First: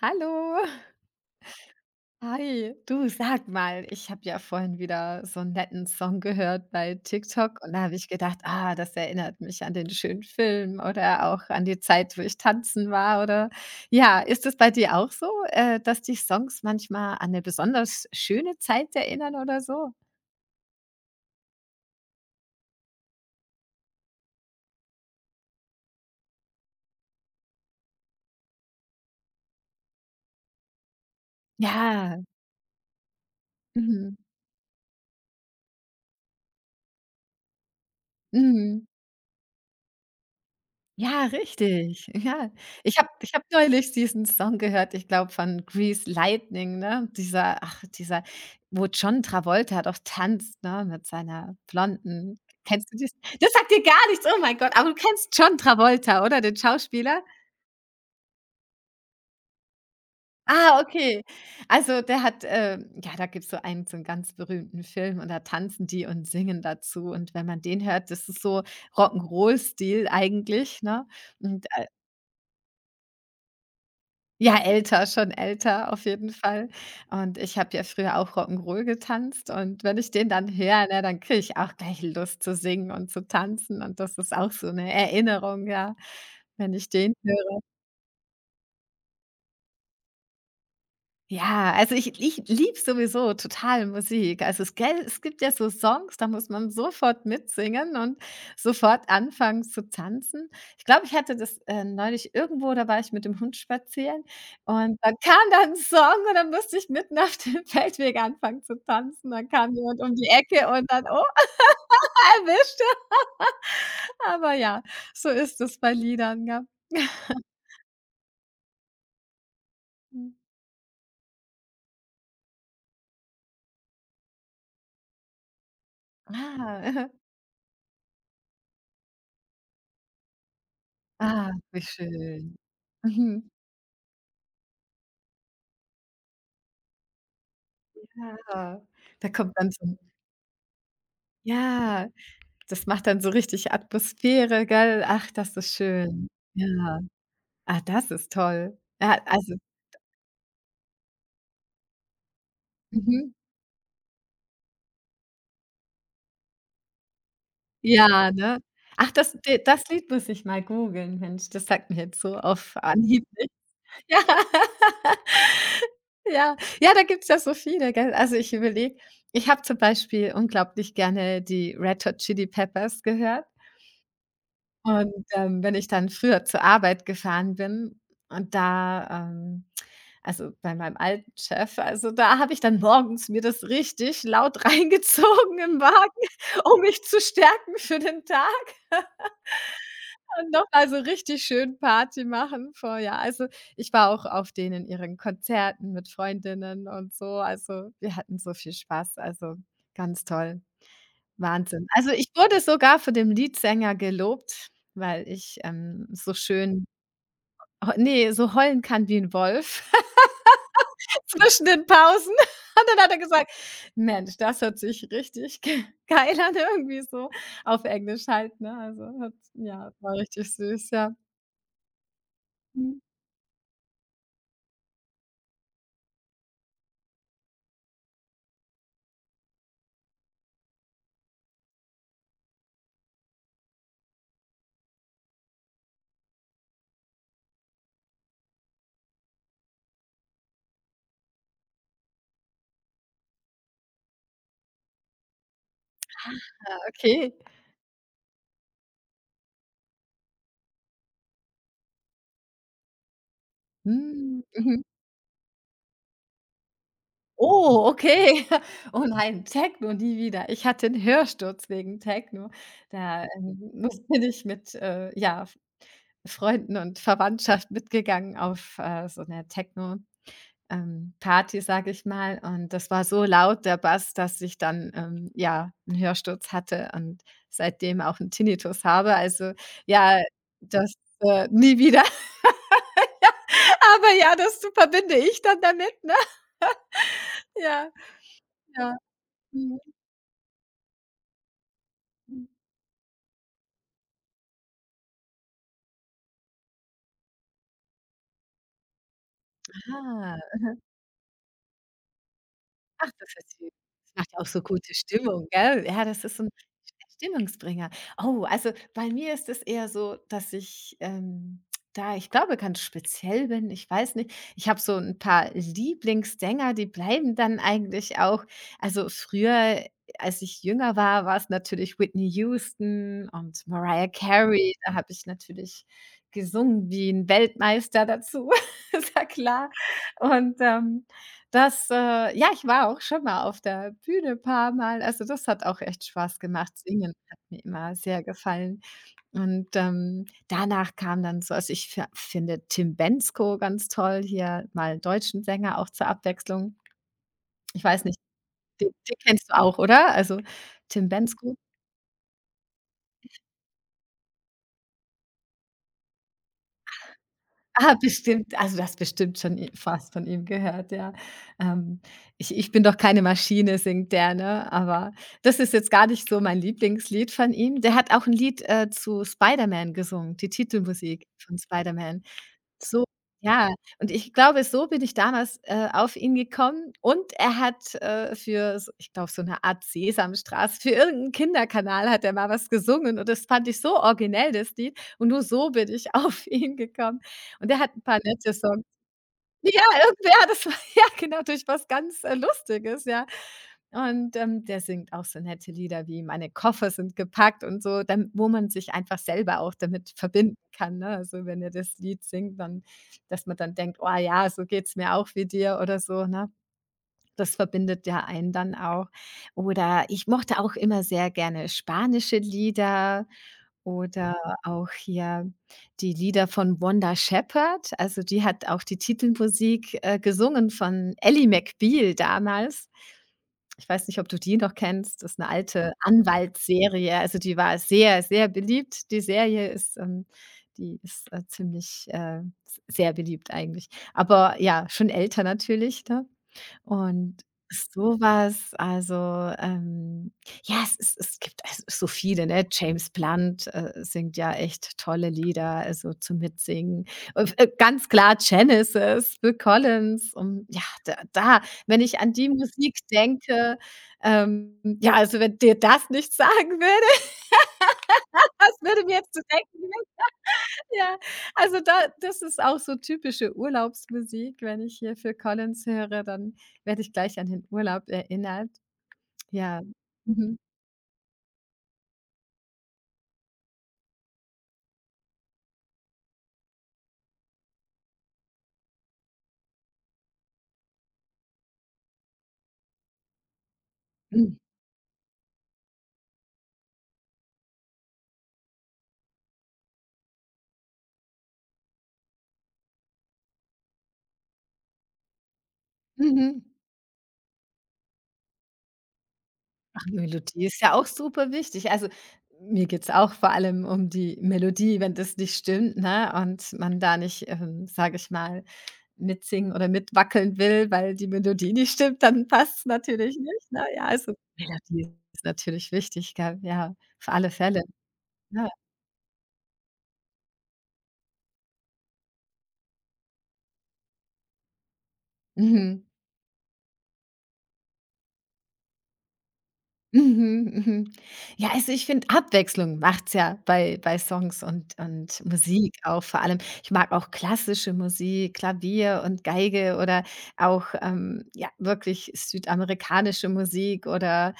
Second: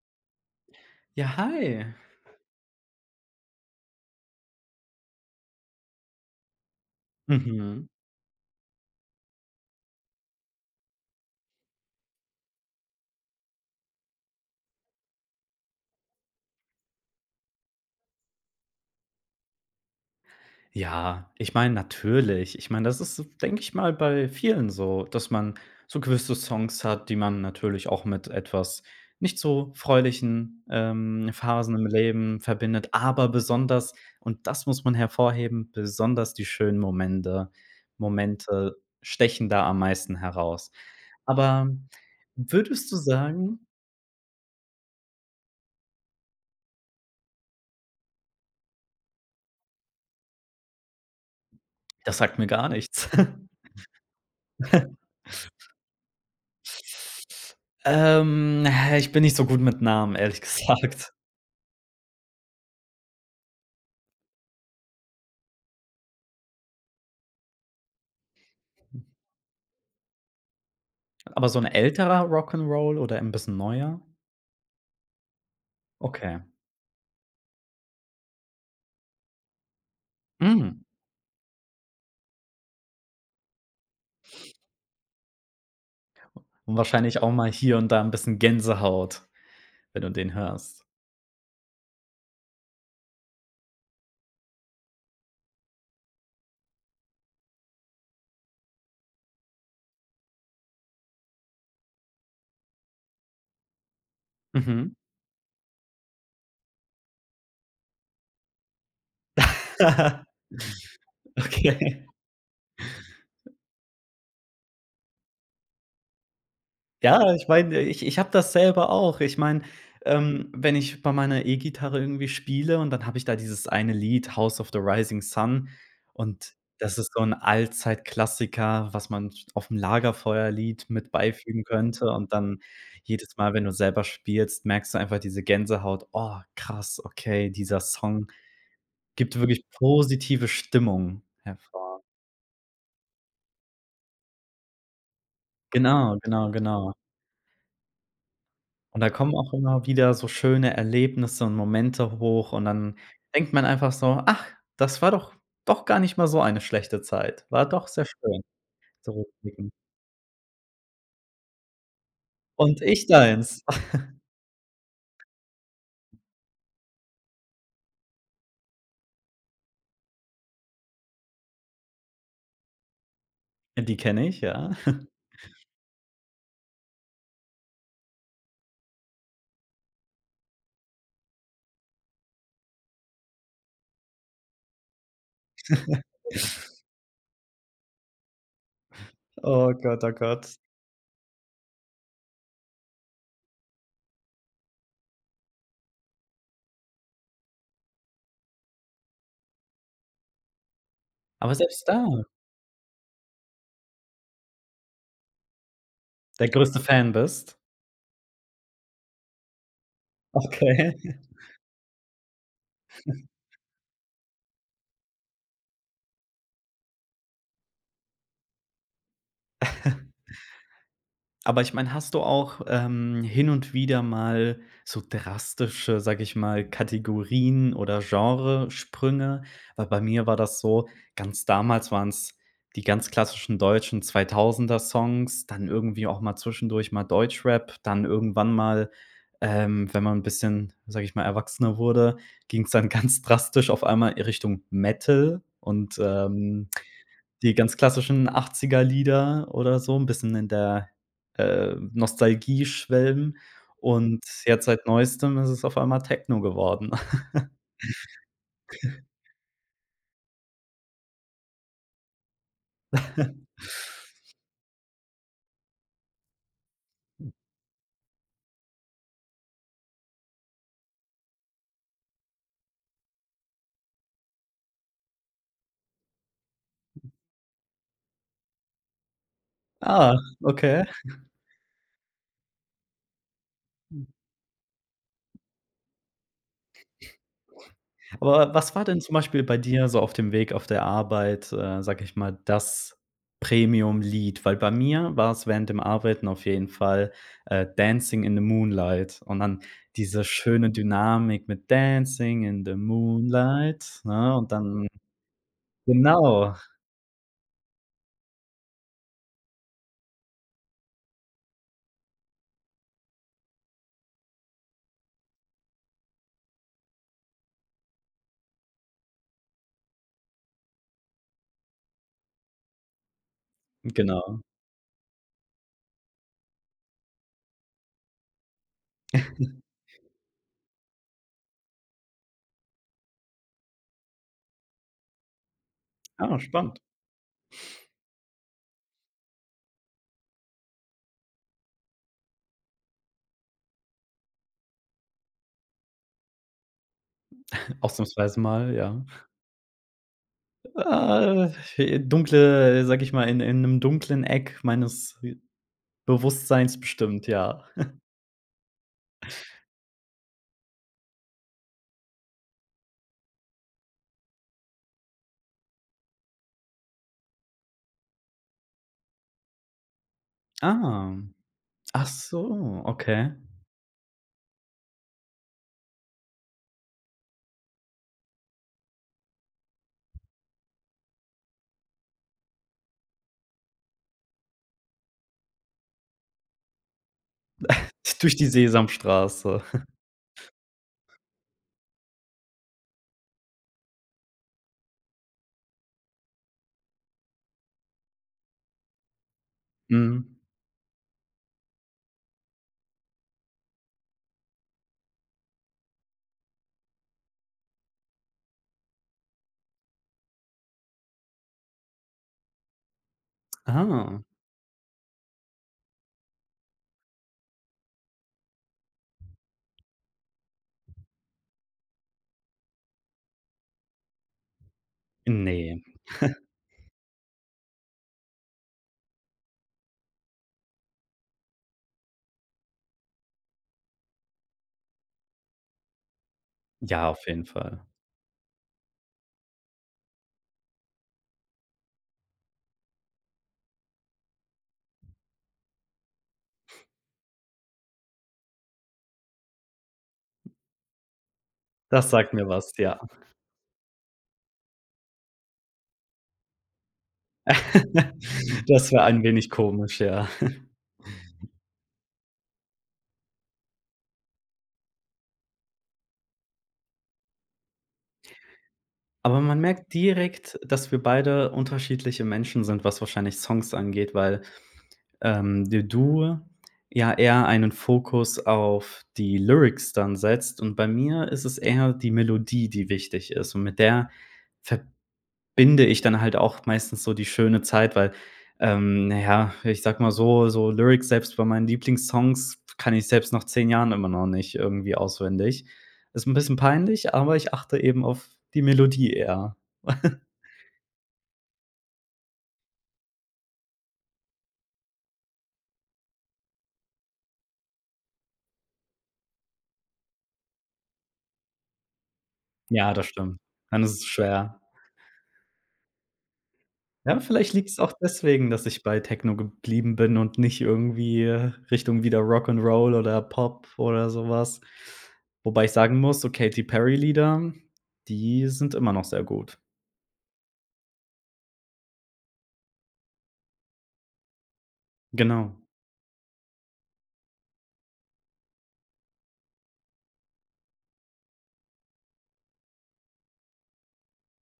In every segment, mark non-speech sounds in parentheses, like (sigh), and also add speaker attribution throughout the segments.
Speaker 1: Hallo.
Speaker 2: Ja, hi.
Speaker 1: Hi. Du, sag mal, ich habe ja vorhin wieder so einen netten Song gehört bei TikTok und da
Speaker 2: Mhm.
Speaker 1: habe ich gedacht: „Ah, das erinnert mich an den schönen Film oder auch an die Zeit, wo ich tanzen war", oder ja, ist es bei dir auch so, dass dich Songs manchmal an eine besonders schöne Zeit erinnern oder so?
Speaker 2: Ja, ich meine, natürlich. Ich meine, das ist, denke ich mal, bei vielen so, dass man so gewisse Songs hat, die man natürlich auch mit etwas nicht so fröhlichen, Phasen im
Speaker 1: Ja.
Speaker 2: Leben verbindet, aber besonders
Speaker 1: Mhm.
Speaker 2: und das muss man hervorheben, besonders die schönen Momente
Speaker 1: Mhm.
Speaker 2: stechen da am meisten heraus.
Speaker 1: Ja,
Speaker 2: Aber
Speaker 1: richtig. Ja.
Speaker 2: würdest du
Speaker 1: Ich habe
Speaker 2: sagen –
Speaker 1: neulich diesen Song gehört, ich glaube, von Grease Lightning, ne? Dieser wo John Travolta doch tanzt, ne, mit seiner
Speaker 2: das sagt
Speaker 1: blonden.
Speaker 2: mir gar
Speaker 1: Kennst du
Speaker 2: nichts.
Speaker 1: das? Das sagt dir gar nichts, oh mein Gott, aber
Speaker 2: (laughs)
Speaker 1: du kennst John Travolta, oder, den Schauspieler?
Speaker 2: Ähm, ich bin nicht so gut mit Namen, ehrlich (laughs)
Speaker 1: Ah,
Speaker 2: gesagt.
Speaker 1: okay. Also, der hat, ja, da gibt's so einen ganz berühmten Film und da tanzen die und singen dazu und wenn man den hört, das ist so Rock'n'Roll-Stil eigentlich, ne?
Speaker 2: Aber so 'n
Speaker 1: Und,
Speaker 2: älterer Rock and Roll oder ein bisschen neuer?
Speaker 1: Ja, älter, schon älter auf jeden
Speaker 2: Okay.
Speaker 1: Fall. Und ich habe ja früher auch Rock'n'Roll getanzt und wenn ich den dann
Speaker 2: Mhm.
Speaker 1: höre, ne, dann kriege ich auch gleich Lust zu singen und zu tanzen und das ist auch so 'ne Erinnerung, ja, wenn
Speaker 2: Und
Speaker 1: ich den
Speaker 2: wahrscheinlich auch mal
Speaker 1: höre.
Speaker 2: hier und da 'n bisschen Gänsehaut, wenn du den hörst.
Speaker 1: Ja, also ich liebe sowieso total Musik. Also es gell, es gibt ja so Songs, da muss man sofort mitsingen und sofort anfangen zu tanzen. Ich glaube, ich hatte das, neulich irgendwo, da war ich mit dem Hund spazieren
Speaker 2: Mhm.
Speaker 1: und da kam dann 'n Song und dann musste ich mitten auf dem (laughs) Feldweg anfangen zu tanzen. Dann kam jemand um die
Speaker 2: (laughs)
Speaker 1: Ecke und dann: „Oh,
Speaker 2: Okay.
Speaker 1: (laughs) erwischt!" Aber ja, so ist es bei Liedern, gell?
Speaker 2: Ja, ich meine, ich habe das selber auch. Ich meine,
Speaker 1: (laughs)
Speaker 2: wenn ich bei meiner E-Gitarre irgendwie spiele und dann habe ich da dieses eine Lied, „House of the Rising Sun" und das
Speaker 1: Ah,
Speaker 2: ist so
Speaker 1: (laughs)
Speaker 2: ein Allzeit-Klassiker, was man aufm Lagerfeuerlied mit
Speaker 1: Ah,
Speaker 2: beifügen
Speaker 1: wie
Speaker 2: könnte und
Speaker 1: schön.
Speaker 2: dann jedes
Speaker 1: Mhm.
Speaker 2: Mal, wenn du selber spielst, merkst du einfach diese Gänsehaut: „Oh, krass, okay, dieser Song
Speaker 1: Ja, da
Speaker 2: gibt
Speaker 1: kommt
Speaker 2: wirklich
Speaker 1: dann so 'n
Speaker 2: positive Stimmung hervor."
Speaker 1: ja, das macht dann so richtig Atmosphäre, gell? Ach, das ist
Speaker 2: Genau,
Speaker 1: schön.
Speaker 2: genau, genau.
Speaker 1: Ja. Ah, das ist toll.
Speaker 2: Und da
Speaker 1: Ja,
Speaker 2: kommen auch
Speaker 1: also
Speaker 2: immer wieder so schöne Erlebnisse und Momente hoch und dann
Speaker 1: mhm.
Speaker 2: denkt man einfach so: „Ach, das war doch gar nicht mal so eine schlechte Zeit. War doch sehr
Speaker 1: Ja,
Speaker 2: schön,
Speaker 1: ne? Ach, das d
Speaker 2: zurückblickend."
Speaker 1: das Lied muss ich mal googeln, Mensch, das sagt mir jetzt so auf
Speaker 2: Und ich
Speaker 1: Anhieb nicht.
Speaker 2: deins. (laughs)
Speaker 1: (laughs) Ja. Ja. Ja, da gibt's ja so viele, gell? Also, ich überlege ich habe zum Beispiel unglaublich gerne die Red Hot Chili Peppers gehört.
Speaker 2: Die kenne ich, ja.
Speaker 1: Und, wenn ich dann früher zur Arbeit gefahren bin und da, also, bei meinem alten Chef, also, da habe ich dann morgens mir das richtig laut (laughs) reingezogen im
Speaker 2: (laughs)
Speaker 1: Wagen, (laughs) um mich zu stärken für den Tag (laughs)
Speaker 2: Oh Gott, oh
Speaker 1: und
Speaker 2: Gott.
Speaker 1: noch mal so richtig schön Party machen vorher. Also, ich war auch auf denen ihren Konzerten mit Freundinnen und so. Also, wir hatten so viel Spaß, also, ganz toll.
Speaker 2: Aber selbst
Speaker 1: Wahnsinn.
Speaker 2: da
Speaker 1: Also, ich wurde sogar von dem Leadsänger gelobt, weil ich, so
Speaker 2: der größte
Speaker 1: schön
Speaker 2: Fan bist?
Speaker 1: heu ne, so heulen kann wie ein Wolf
Speaker 2: Okay.
Speaker 1: (laughs) zwischen den Pausen. Und dann hat er gesagt: „Mensch, das hört sich richtig ge geil an", irgendwie so auf Englisch halt, ne? Also, hat ja, war richtig süß, ja.
Speaker 2: Aber ich meine, hast du auch,
Speaker 1: Mhm.
Speaker 2: hin und wieder mal so drastische, sage ich mal, Kategorien oder Genresprünge? Weil bei mir war das so, ganz damals waren es die ganz klassischen deutschen 2000er Songs, dann irgendwie auch mal zwischendurch mal Deutschrap, dann irgendwann mal, wenn man ein bisschen, sage ich mal, erwachsener wurde, ging es dann (laughs) ganz drastisch auf einmal in Richtung Metal und,
Speaker 1: Okay.
Speaker 2: die ganz klassischen 80er Lieder oder so, 'n bisschen in der, Nostalgie schwelgen und
Speaker 1: Mhm.
Speaker 2: jetzt
Speaker 1: Mhm.
Speaker 2: seit Neuestem ist es auf einmal Techno geworden.
Speaker 1: Oh, okay. (laughs) Oh nein, Techno nie wieder. Ich hatte einen Hörsturz wegen Techno. Da,
Speaker 2: (laughs)
Speaker 1: muss ich mit, ja, F Freunden und Verwandtschaft mitgegangen auf, so eine Techno, Party, sage ich mal. Und das war so laut, der Bass, dass ich dann, ja, einen Hörsturz hatte und seitdem auch einen Tinnitus habe. Also,
Speaker 2: Ah,
Speaker 1: ja,
Speaker 2: okay.
Speaker 1: das, nie wieder. (laughs) Aber ja, das verbinde ich dann damit, ne? Ja,
Speaker 2: Aber was war
Speaker 1: ja.
Speaker 2: denn zum Beispiel bei
Speaker 1: Mhm.
Speaker 2: dir so auf dem Weg auf der Arbeit, sage ich mal, das Premium-Lied? Weil bei mir war's während dem Arbeiten auf jeden Fall, „Dancing in the Moonlight" und dann diese
Speaker 1: Ah.
Speaker 2: schöne Dynamik mit „Dancing in the
Speaker 1: Ach, das ist süß.
Speaker 2: Moonlight",
Speaker 1: Das macht
Speaker 2: ne?
Speaker 1: ja auch
Speaker 2: Und
Speaker 1: so
Speaker 2: dann
Speaker 1: gute Stimmung, gell? Ja, das ist so 'n
Speaker 2: genau,
Speaker 1: Stimmungsbringer. Oh, also, bei mir ist es eher so, dass ich, da ich glaube, ganz speziell bin, ich weiß nicht. Ich habe so 'n paar Lieblingssänger, die bleiben dann eigentlich auch. Also, früher, als ich jünger war, war's natürlich Whitney Houston und Mariah
Speaker 2: genau.
Speaker 1: Carey. Da habe ich natürlich gesungen wie 'n Weltmeister dazu, (laughs) ist ja klar. Und, das, ja, ich war auch schon mal auf der Bühne paar Mal. Also, das hat auch echt
Speaker 2: Ah,
Speaker 1: Spaß gemacht.
Speaker 2: spannend.
Speaker 1: Singen hat mir immer sehr gefallen. Und, danach kam dann so also, ich fi finde Tim Bensko ganz toll, hier mal 'n deutschen Sänger auch zur Abwechslung. Ich weiß nicht,
Speaker 2: Ausnahmsweise mal,
Speaker 1: den
Speaker 2: ja.
Speaker 1: den kennst du auch, oder? Also, Tim
Speaker 2: Ah,
Speaker 1: Bensko.
Speaker 2: dunkle sag ich mal, in 'nem dunklen Eck meines Bewusstseins bestimmt, ja.
Speaker 1: Ah, bestimmt. Also, du hast bestimmt schon i fast von ihm gehört, ja. Ähm, ich bin doch keine Maschine, singt der, ne? Aber das ist jetzt gar nicht so mein Lieblingslied von ihm. Der hat auch ein Lied, zu Spider-Man gesungen, die
Speaker 2: Ah,
Speaker 1: Titelmusik von
Speaker 2: ach
Speaker 1: Spider-Man.
Speaker 2: so,
Speaker 1: So,
Speaker 2: okay.
Speaker 1: ja. Und ich glaube, so bin ich damals, auf ihn gekommen und er hat, für s ich glaube, so eine Art Sesamstraße für irgendeinen Kinderkanal hat er mal was gesungen und das fand ich so originell, das Lied und nur so bin ich (laughs) auf ihn gekommen. Und er hat ein paar
Speaker 2: Durch die
Speaker 1: nette Songs.
Speaker 2: Sesamstraße.
Speaker 1: Ja, irgendwer das war (laughs) ja, genau, durch was ganz, Lustiges, ja. Und, der singt auch so nette Lieder wie „Meine Koffer sind gepackt" und so, dann wo man sich einfach selber auch damit
Speaker 2: Mhm.
Speaker 1: verbinden kann, ne? Also, wenn er das Lied singt, dann dass man dann denkt: „Oh ja, so geht's mir auch wie dir" oder so, ne? Das verbindet ja einen dann auch. Oder ich mochte auch immer sehr gerne spanische Lieder
Speaker 2: Ah,
Speaker 1: oder auch hier die Lieder von Wanda Shepherd. Also, die hat auch die Titelmusik, gesungen von Ally McBeal damals. Ich weiß nicht, ob du die noch kennst. Das ist eine
Speaker 2: nee,
Speaker 1: alte Anwaltsserie. Also, die war sehr, sehr beliebt. Die Serie ist die ist, ziemlich, sehr beliebt eigentlich. Aber ja, schon älter natürlich, ne?
Speaker 2: ja, auf
Speaker 1: Und
Speaker 2: jeden Fall.
Speaker 1: sowas also, ähm, ja, es gibt also so viele, ne? James Blunt, singt ja echt tolle Lieder, also zum Mitsingen. Und, ganz klar Genesis, Bill Collins und ja, da wenn
Speaker 2: Das
Speaker 1: ich
Speaker 2: sagt
Speaker 1: an
Speaker 2: mir
Speaker 1: die
Speaker 2: was,
Speaker 1: Musik
Speaker 2: ja.
Speaker 1: denke, ja, also wenn dir das nicht sagen würde,
Speaker 2: (laughs)
Speaker 1: (laughs) was
Speaker 2: Das wäre
Speaker 1: würde mir
Speaker 2: ein
Speaker 1: jetzt zu
Speaker 2: wenig
Speaker 1: denken?
Speaker 2: komisch, ja.
Speaker 1: (laughs) Ja, also da das ist auch so typische Urlaubsmusik. Wenn ich hier für Collins höre, dann werde ich gleich an den Urlaub erinnert.
Speaker 2: Aber man
Speaker 1: Ja.
Speaker 2: merkt
Speaker 1: Mhm.
Speaker 2: direkt, dass wir beide unterschiedliche Menschen sind, was wahrscheinlich Songs angeht, weil d du ja eher einen Fokus auf die Lyrics dann setzt und bei mir ist es eher die Melodie, die wichtig ist und mit der
Speaker 1: Mhm.
Speaker 2: verbinde ich dann halt auch meistens so die schöne Zeit, weil, na ja, ich sag mal so Lyrics selbst bei meinen Lieblingssongs kann ich selbst nach 10 Jahren immer noch nicht irgendwie auswendig. Ist ein bisschen
Speaker 1: Mhm.
Speaker 2: peinlich, aber ich achte eben auf die Melodie eher.
Speaker 1: Ach,
Speaker 2: (laughs)
Speaker 1: Melodie ist ja auch super wichtig. Also, mir geht's auch vor allem um die Melodie, wenn das nicht stimmt, ne, und man da nicht, sage ich mal, mitsingen oder mitwackeln will, weil die Melodie nicht stimmt, dann passt's
Speaker 2: Ja, das
Speaker 1: natürlich
Speaker 2: stimmt.
Speaker 1: nicht,
Speaker 2: Dann
Speaker 1: ne?
Speaker 2: ist es
Speaker 1: Ja, also
Speaker 2: schwer.
Speaker 1: Melodie ist natürlich wichtig, gell? Ja,
Speaker 2: Ja,
Speaker 1: auf alle
Speaker 2: vielleicht liegt es
Speaker 1: Fälle,
Speaker 2: auch deswegen, dass
Speaker 1: ja.
Speaker 2: ich bei Techno geblieben bin und nicht irgendwie Richtung wieder Rock and Roll oder Pop oder sowas. Wobei ich sagen
Speaker 1: Mhm.
Speaker 2: muss, so Katy Perry Lieder, die sind immer noch sehr gut.
Speaker 1: Mhm, mhm. Ja, also ich finde, Abwechslung macht's ja bei Songs und
Speaker 2: Genau.
Speaker 1: Musik auch vor allem. Ich mag auch klassische Musik, Klavier und Geige oder auch, ja, wirklich südamerikanische Musik oder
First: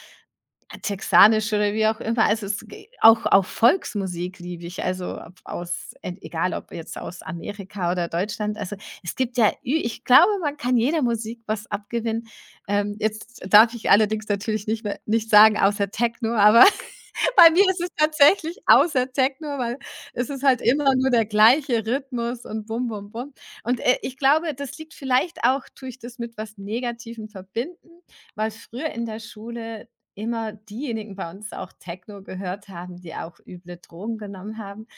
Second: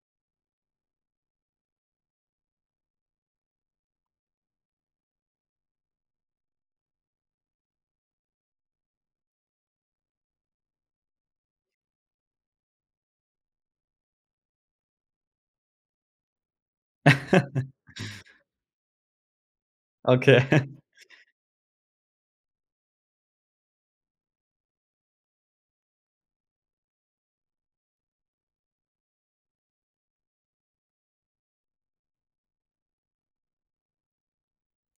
Speaker 1: Texanisch oder wie auch immer. Also, es g auch Volksmusik liebe ich, also, ob aus e egal ob jetzt aus Amerika oder Deutschland. Also, es gibt ja ü ich glaube, man kann jeder Musik was abgewinnen. Jetzt darf ich allerdings natürlich nicht mehr nicht sagen, außer Techno, aber (laughs) bei mir ist es
Speaker 2: (laughs)
Speaker 1: tatsächlich außer Techno, weil es ist halt
Speaker 2: Okay.
Speaker 1: immer nur der gleiche Rhythmus und bum bum bum. Und, ich glaube, das liegt vielleicht auch tue ich das mit was Negativem verbinden, weil früher in der Schule immer diejenigen bei uns auch Techno gehört haben, die auch üble Drogen genommen haben.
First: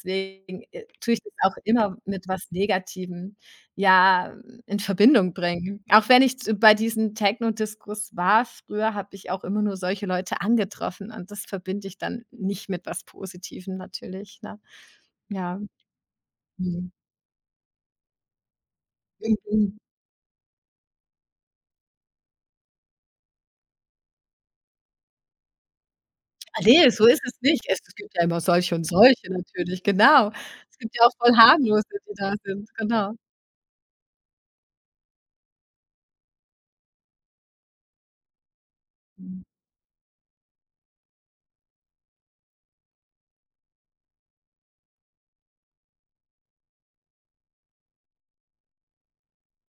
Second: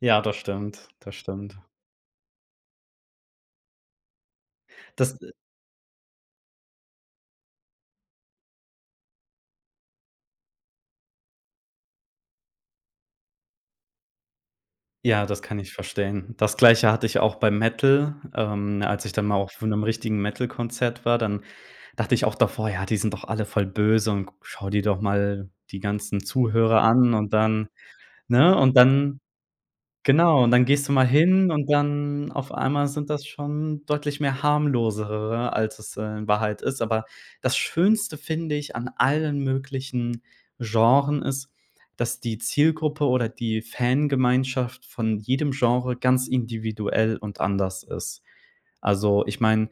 Speaker 2: Ja, das stimmt,
Speaker 1: tue
Speaker 2: das
Speaker 1: ich das auch
Speaker 2: stimmt.
Speaker 1: immer mit was Negativem, ja, in
Speaker 2: Das
Speaker 1: Verbindung bringen. Auch wenn ich z bei diesen Techno-Discos war früher, habe ich auch immer nur solche Leute angetroffen und das verbinde ich dann nicht mit was Positivem natürlich, ne?
Speaker 2: Ja, das kann
Speaker 1: Ja.
Speaker 2: ich verstehen. Das
Speaker 1: Mhm.
Speaker 2: Gleiche hatte ich auch beim Metal. Als ich dann mal auf
Speaker 1: Mhm.
Speaker 2: 'nem richtigen Metal-Konzert war, dann dachte ich auch davor: „Ja, die sind doch alle voll böse und schau dir doch mal die ganzen
Speaker 1: Ah,
Speaker 2: Zuhörer
Speaker 1: ne, so
Speaker 2: an"
Speaker 1: ist
Speaker 2: und
Speaker 1: es nicht.
Speaker 2: dann,
Speaker 1: Es gibt ja immer
Speaker 2: ne?
Speaker 1: solche
Speaker 2: Und
Speaker 1: und
Speaker 2: dann,
Speaker 1: solche natürlich, genau.
Speaker 2: genau, und dann
Speaker 1: Es
Speaker 2: gehst du
Speaker 1: gibt ja
Speaker 2: mal
Speaker 1: auch voll
Speaker 2: hin und
Speaker 1: harmlose, die
Speaker 2: dann
Speaker 1: da
Speaker 2: auf
Speaker 1: sind,
Speaker 2: einmal sind
Speaker 1: genau.
Speaker 2: das schon deutlich mehr harmlosere, als es, in Wahrheit ist. Aber das Schönste, finde ich, an allen möglichen Genren ist, dass die Zielgruppe oder die Fangemeinschaft von jedem Genre ganz individuell und anders ist. Also, ich meine,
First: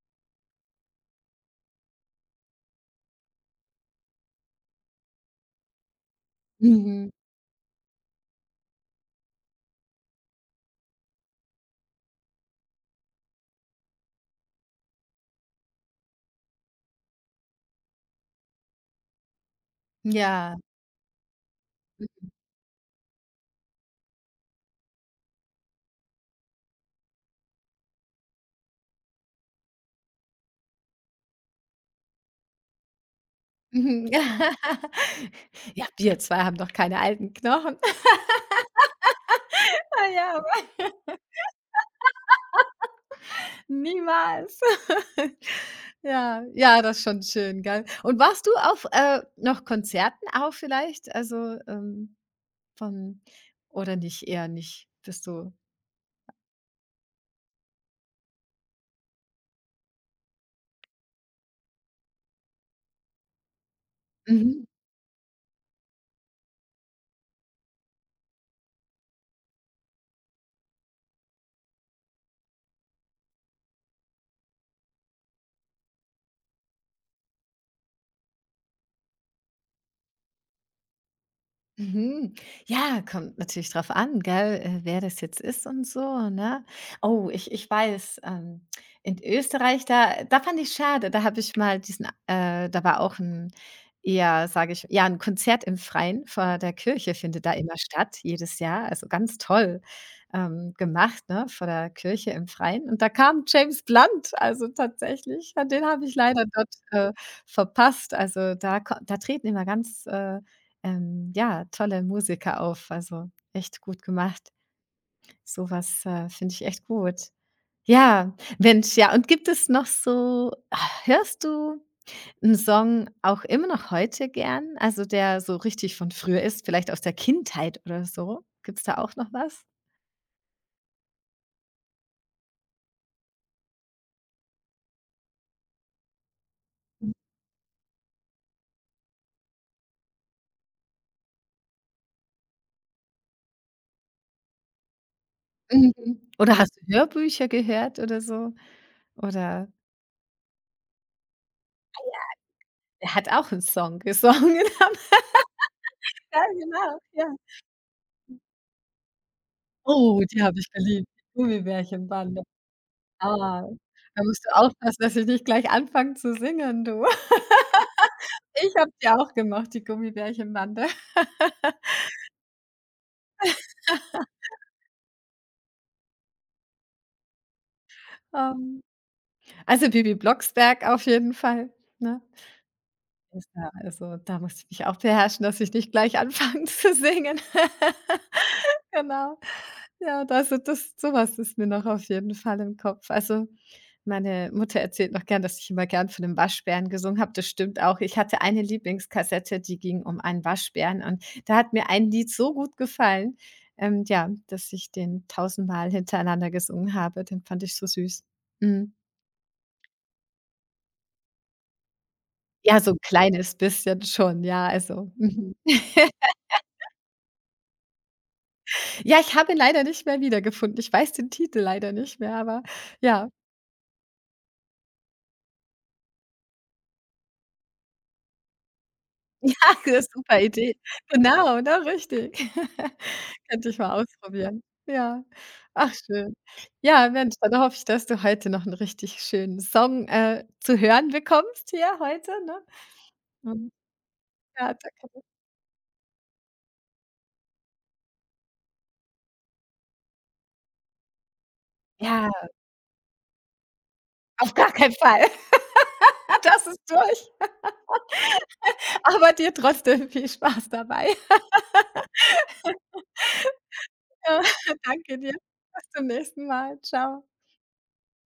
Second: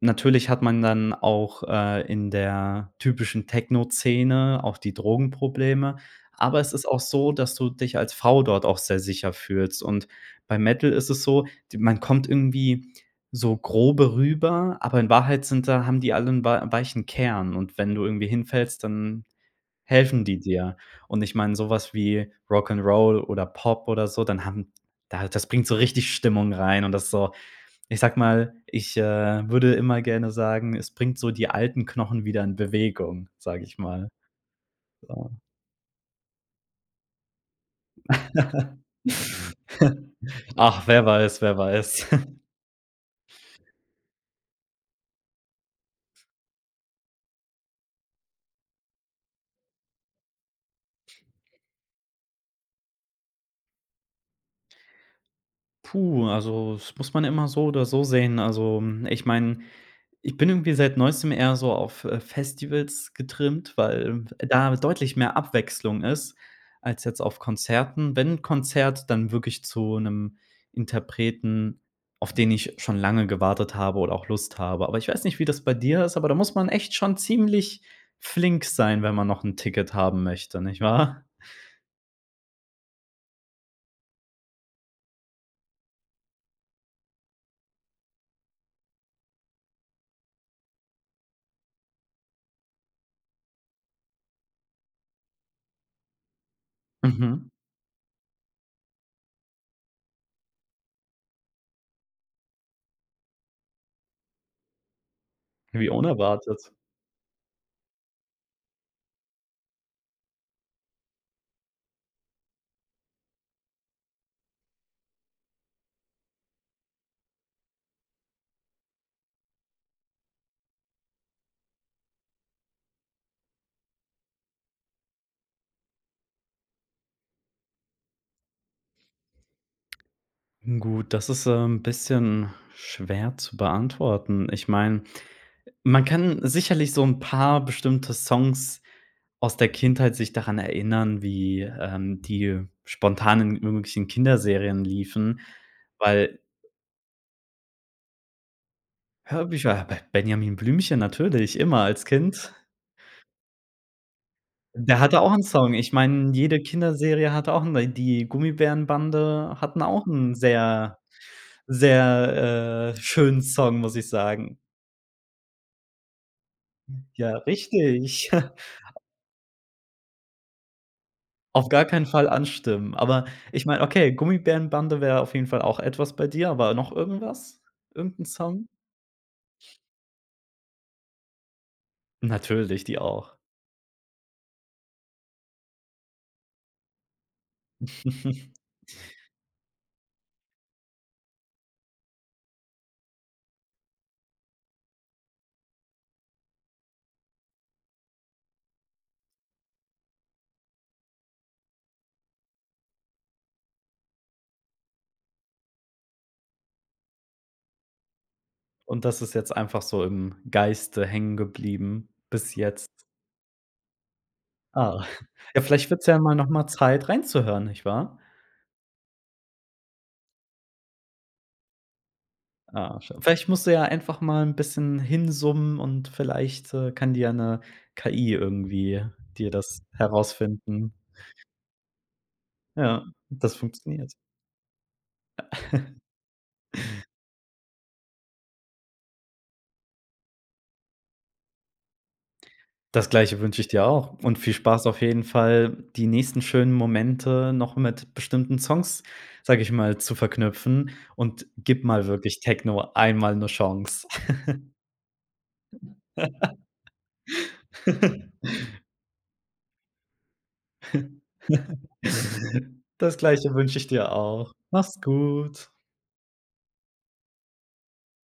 Speaker 2: natürlich hat man dann auch, in der typischen Techno-Szene auch die Drogenprobleme, aber es ist auch
Speaker 1: Mhm.
Speaker 2: so, dass du dich als Frau dort auch sehr sicher fühlst. Und bei Metal ist es so, d man kommt irgendwie so grobe rüber, aber in Wahrheit sind da haben die alle einen weichen Kern und wenn du irgendwie hinfällst, dann helfen die
Speaker 1: Ja.
Speaker 2: dir? Und ich meine, sowas wie Rock and Roll oder Pop oder so, dann haben da das bringt so richtig Stimmung rein und das so ich sag mal, ich, würde immer gerne sagen, es bringt so die alten Knochen wieder in Bewegung, sage ich mal.
Speaker 1: Mhm. (laughs)
Speaker 2: So.
Speaker 1: Ja, wir 2 haben doch keine alten Knochen. (laughs)
Speaker 2: (laughs)
Speaker 1: Ja, aber
Speaker 2: Ach, wer weiß, wer weiß. (laughs)
Speaker 1: niemals. (laughs) Ja, ja, das ist schon schön, gell? Und warst du auf, noch Konzerten auch vielleicht? Also, von oder nicht, eher nicht? Bist du
Speaker 2: Puh, also, das muss man immer so oder so sehen. Also, ich meine. Ich bin irgendwie seit Neuestem eher so auf, Festivals getrimmt, weil
Speaker 1: mhm.
Speaker 2: da deutlich mehr Abwechslung ist als jetzt auf Konzerten. Wenn Konzert, dann wirklich zu einem Interpreten, auf den ich schon lange gewartet habe oder auch Lust habe. Aber ich weiß nicht, wie das bei dir ist, aber da muss man echt schon ziemlich flink sein, wenn man noch ein Ticket haben möchte, nicht wahr?
Speaker 1: Mhm. Ja, kommt natürlich drauf an, gell, wer das jetzt ist und so, ne? Oh, ich weiß, in Österreich, da fand ich schade, da habe ich mal diesen da war auch ein, eher, sage ich ja, ein Konzert im Freien vor der Kirche findet
Speaker 2: Mhm.
Speaker 1: da immer statt, jedes Jahr, also ganz toll, gemacht, ne, vor der Kirche im Freien. Und da kam James Blunt, also tatsächlich, ja, den
Speaker 2: Wie
Speaker 1: habe ich leider
Speaker 2: unerwartet.
Speaker 1: dort, verpasst. Also, da treten immer ganz, ja, tolle Musiker auf, also echt gut gemacht. Sowas finde ich echt gut. Ja, Mensch, ja, und gibt es noch so hörst du einen Song auch immer noch heute gern, also der so richtig von früher ist, vielleicht aus der Kindheit oder so? Gibt's da auch noch was?
Speaker 2: Gut, das ist, ein bisschen schwer zu beantworten. Ich meine, man kann sicherlich so ein paar bestimmte Songs aus der Kindheit sich daran erinnern, wie, die spontan in irgendwelchen Kinderserien liefen,
Speaker 1: Mhm.
Speaker 2: weil
Speaker 1: Oder hast du Hörbücher gehört oder so? Oder
Speaker 2: Hörbücher bei Benjamin Blümchen natürlich, immer als Kind.
Speaker 1: er hat auch einen Song gesungen. (laughs)
Speaker 2: Der hatte auch 'n Song. Ich meine,
Speaker 1: Ja,
Speaker 2: jede
Speaker 1: genau,
Speaker 2: Kinderserie
Speaker 1: ja.
Speaker 2: hatte auch 'n die Gummibärenbande hatten auch
Speaker 1: Oh,
Speaker 2: 'n
Speaker 1: die habe ich
Speaker 2: sehr,
Speaker 1: geliebt, die Gummibärchenbande.
Speaker 2: sehr, schönen
Speaker 1: Ah,
Speaker 2: Song, muss ich
Speaker 1: da musst du
Speaker 2: sagen.
Speaker 1: aufpassen, dass ich nicht gleich anfange zu singen, du.
Speaker 2: Ja,
Speaker 1: (laughs)
Speaker 2: richtig. (laughs)
Speaker 1: Ich habe die auch gemacht, die Gummibärchenbande.
Speaker 2: Auf gar keinen Fall anstimmen. Aber ich meine, okay, Gummibärenbande wäre auf jeden Fall auch etwas bei dir, aber noch irgendwas? Irgend 'n Song?
Speaker 1: Ähm, also, Bibi Blocksberg auf jeden Fall, ne?
Speaker 2: Natürlich, die auch.
Speaker 1: Ist ja also, da musste ich mich auch beherrschen, dass ich nicht gleich anfange zu singen. (laughs)
Speaker 2: (laughs)
Speaker 1: Genau. Ja, das so das sowas ist mir noch auf jeden Fall im Kopf. Also, meine Mutter erzählt noch gern, dass ich immer gern von dem Waschbären gesungen habe. Das stimmt auch. Ich hatte eine Lieblingskassette, die ging um einen Waschbären und da hat mir ein Lied so gut gefallen, ja, dass ich den tausendmal hintereinander gesungen habe. Den fand ich so süß. Mhm.
Speaker 2: Und das ist jetzt einfach so im Geiste hängen geblieben bis
Speaker 1: Ja,
Speaker 2: jetzt.
Speaker 1: so 'n kleines bisschen schon, ja,
Speaker 2: Ah,
Speaker 1: also mhm.
Speaker 2: ja, vielleicht wird's ja
Speaker 1: (laughs)
Speaker 2: mal noch mal Zeit reinzuhören, nicht wahr?
Speaker 1: Ja, ich habe ihn leider nicht mehr wiedergefunden. Ich weiß den Titel leider nicht mehr, aber
Speaker 2: Ah, scha
Speaker 1: ja.
Speaker 2: vielleicht musst du ja einfach mal 'n bisschen hinsummen und vielleicht, kann dir ja 'ne KI irgendwie dir
Speaker 1: (laughs) Ach,
Speaker 2: das
Speaker 1: das ist super Idee.
Speaker 2: herausfinden.
Speaker 1: Genau, ne, richtig. (laughs)
Speaker 2: Ja, das
Speaker 1: Könnte ich mal
Speaker 2: funktioniert.
Speaker 1: ausprobieren. Ja. Ach schön. Ja, Mensch, dann hoffe ich, dass du heute noch 'n richtig schönen Song, zu hören bekommst hier heute, ne?
Speaker 2: Das Gleiche wünsche ich
Speaker 1: Und
Speaker 2: dir auch und viel
Speaker 1: ja,
Speaker 2: Spaß auf
Speaker 1: danke.
Speaker 2: jeden Fall, die nächsten schönen Momente noch mit bestimmten Songs, sage ich mal, zu verknüpfen und gib mal
Speaker 1: Ja,
Speaker 2: wirklich Techno einmal 'ne Chance.
Speaker 1: auf gar keinen Fall. (laughs) Das ist durch.
Speaker 2: (laughs)
Speaker 1: Aber dir trotzdem viel Spaß dabei.
Speaker 2: Das Gleiche wünsche ich dir
Speaker 1: Ja,
Speaker 2: auch.
Speaker 1: (laughs)
Speaker 2: Mach's
Speaker 1: danke dir.
Speaker 2: gut.
Speaker 1: Bis zum nächsten Mal. Tschau.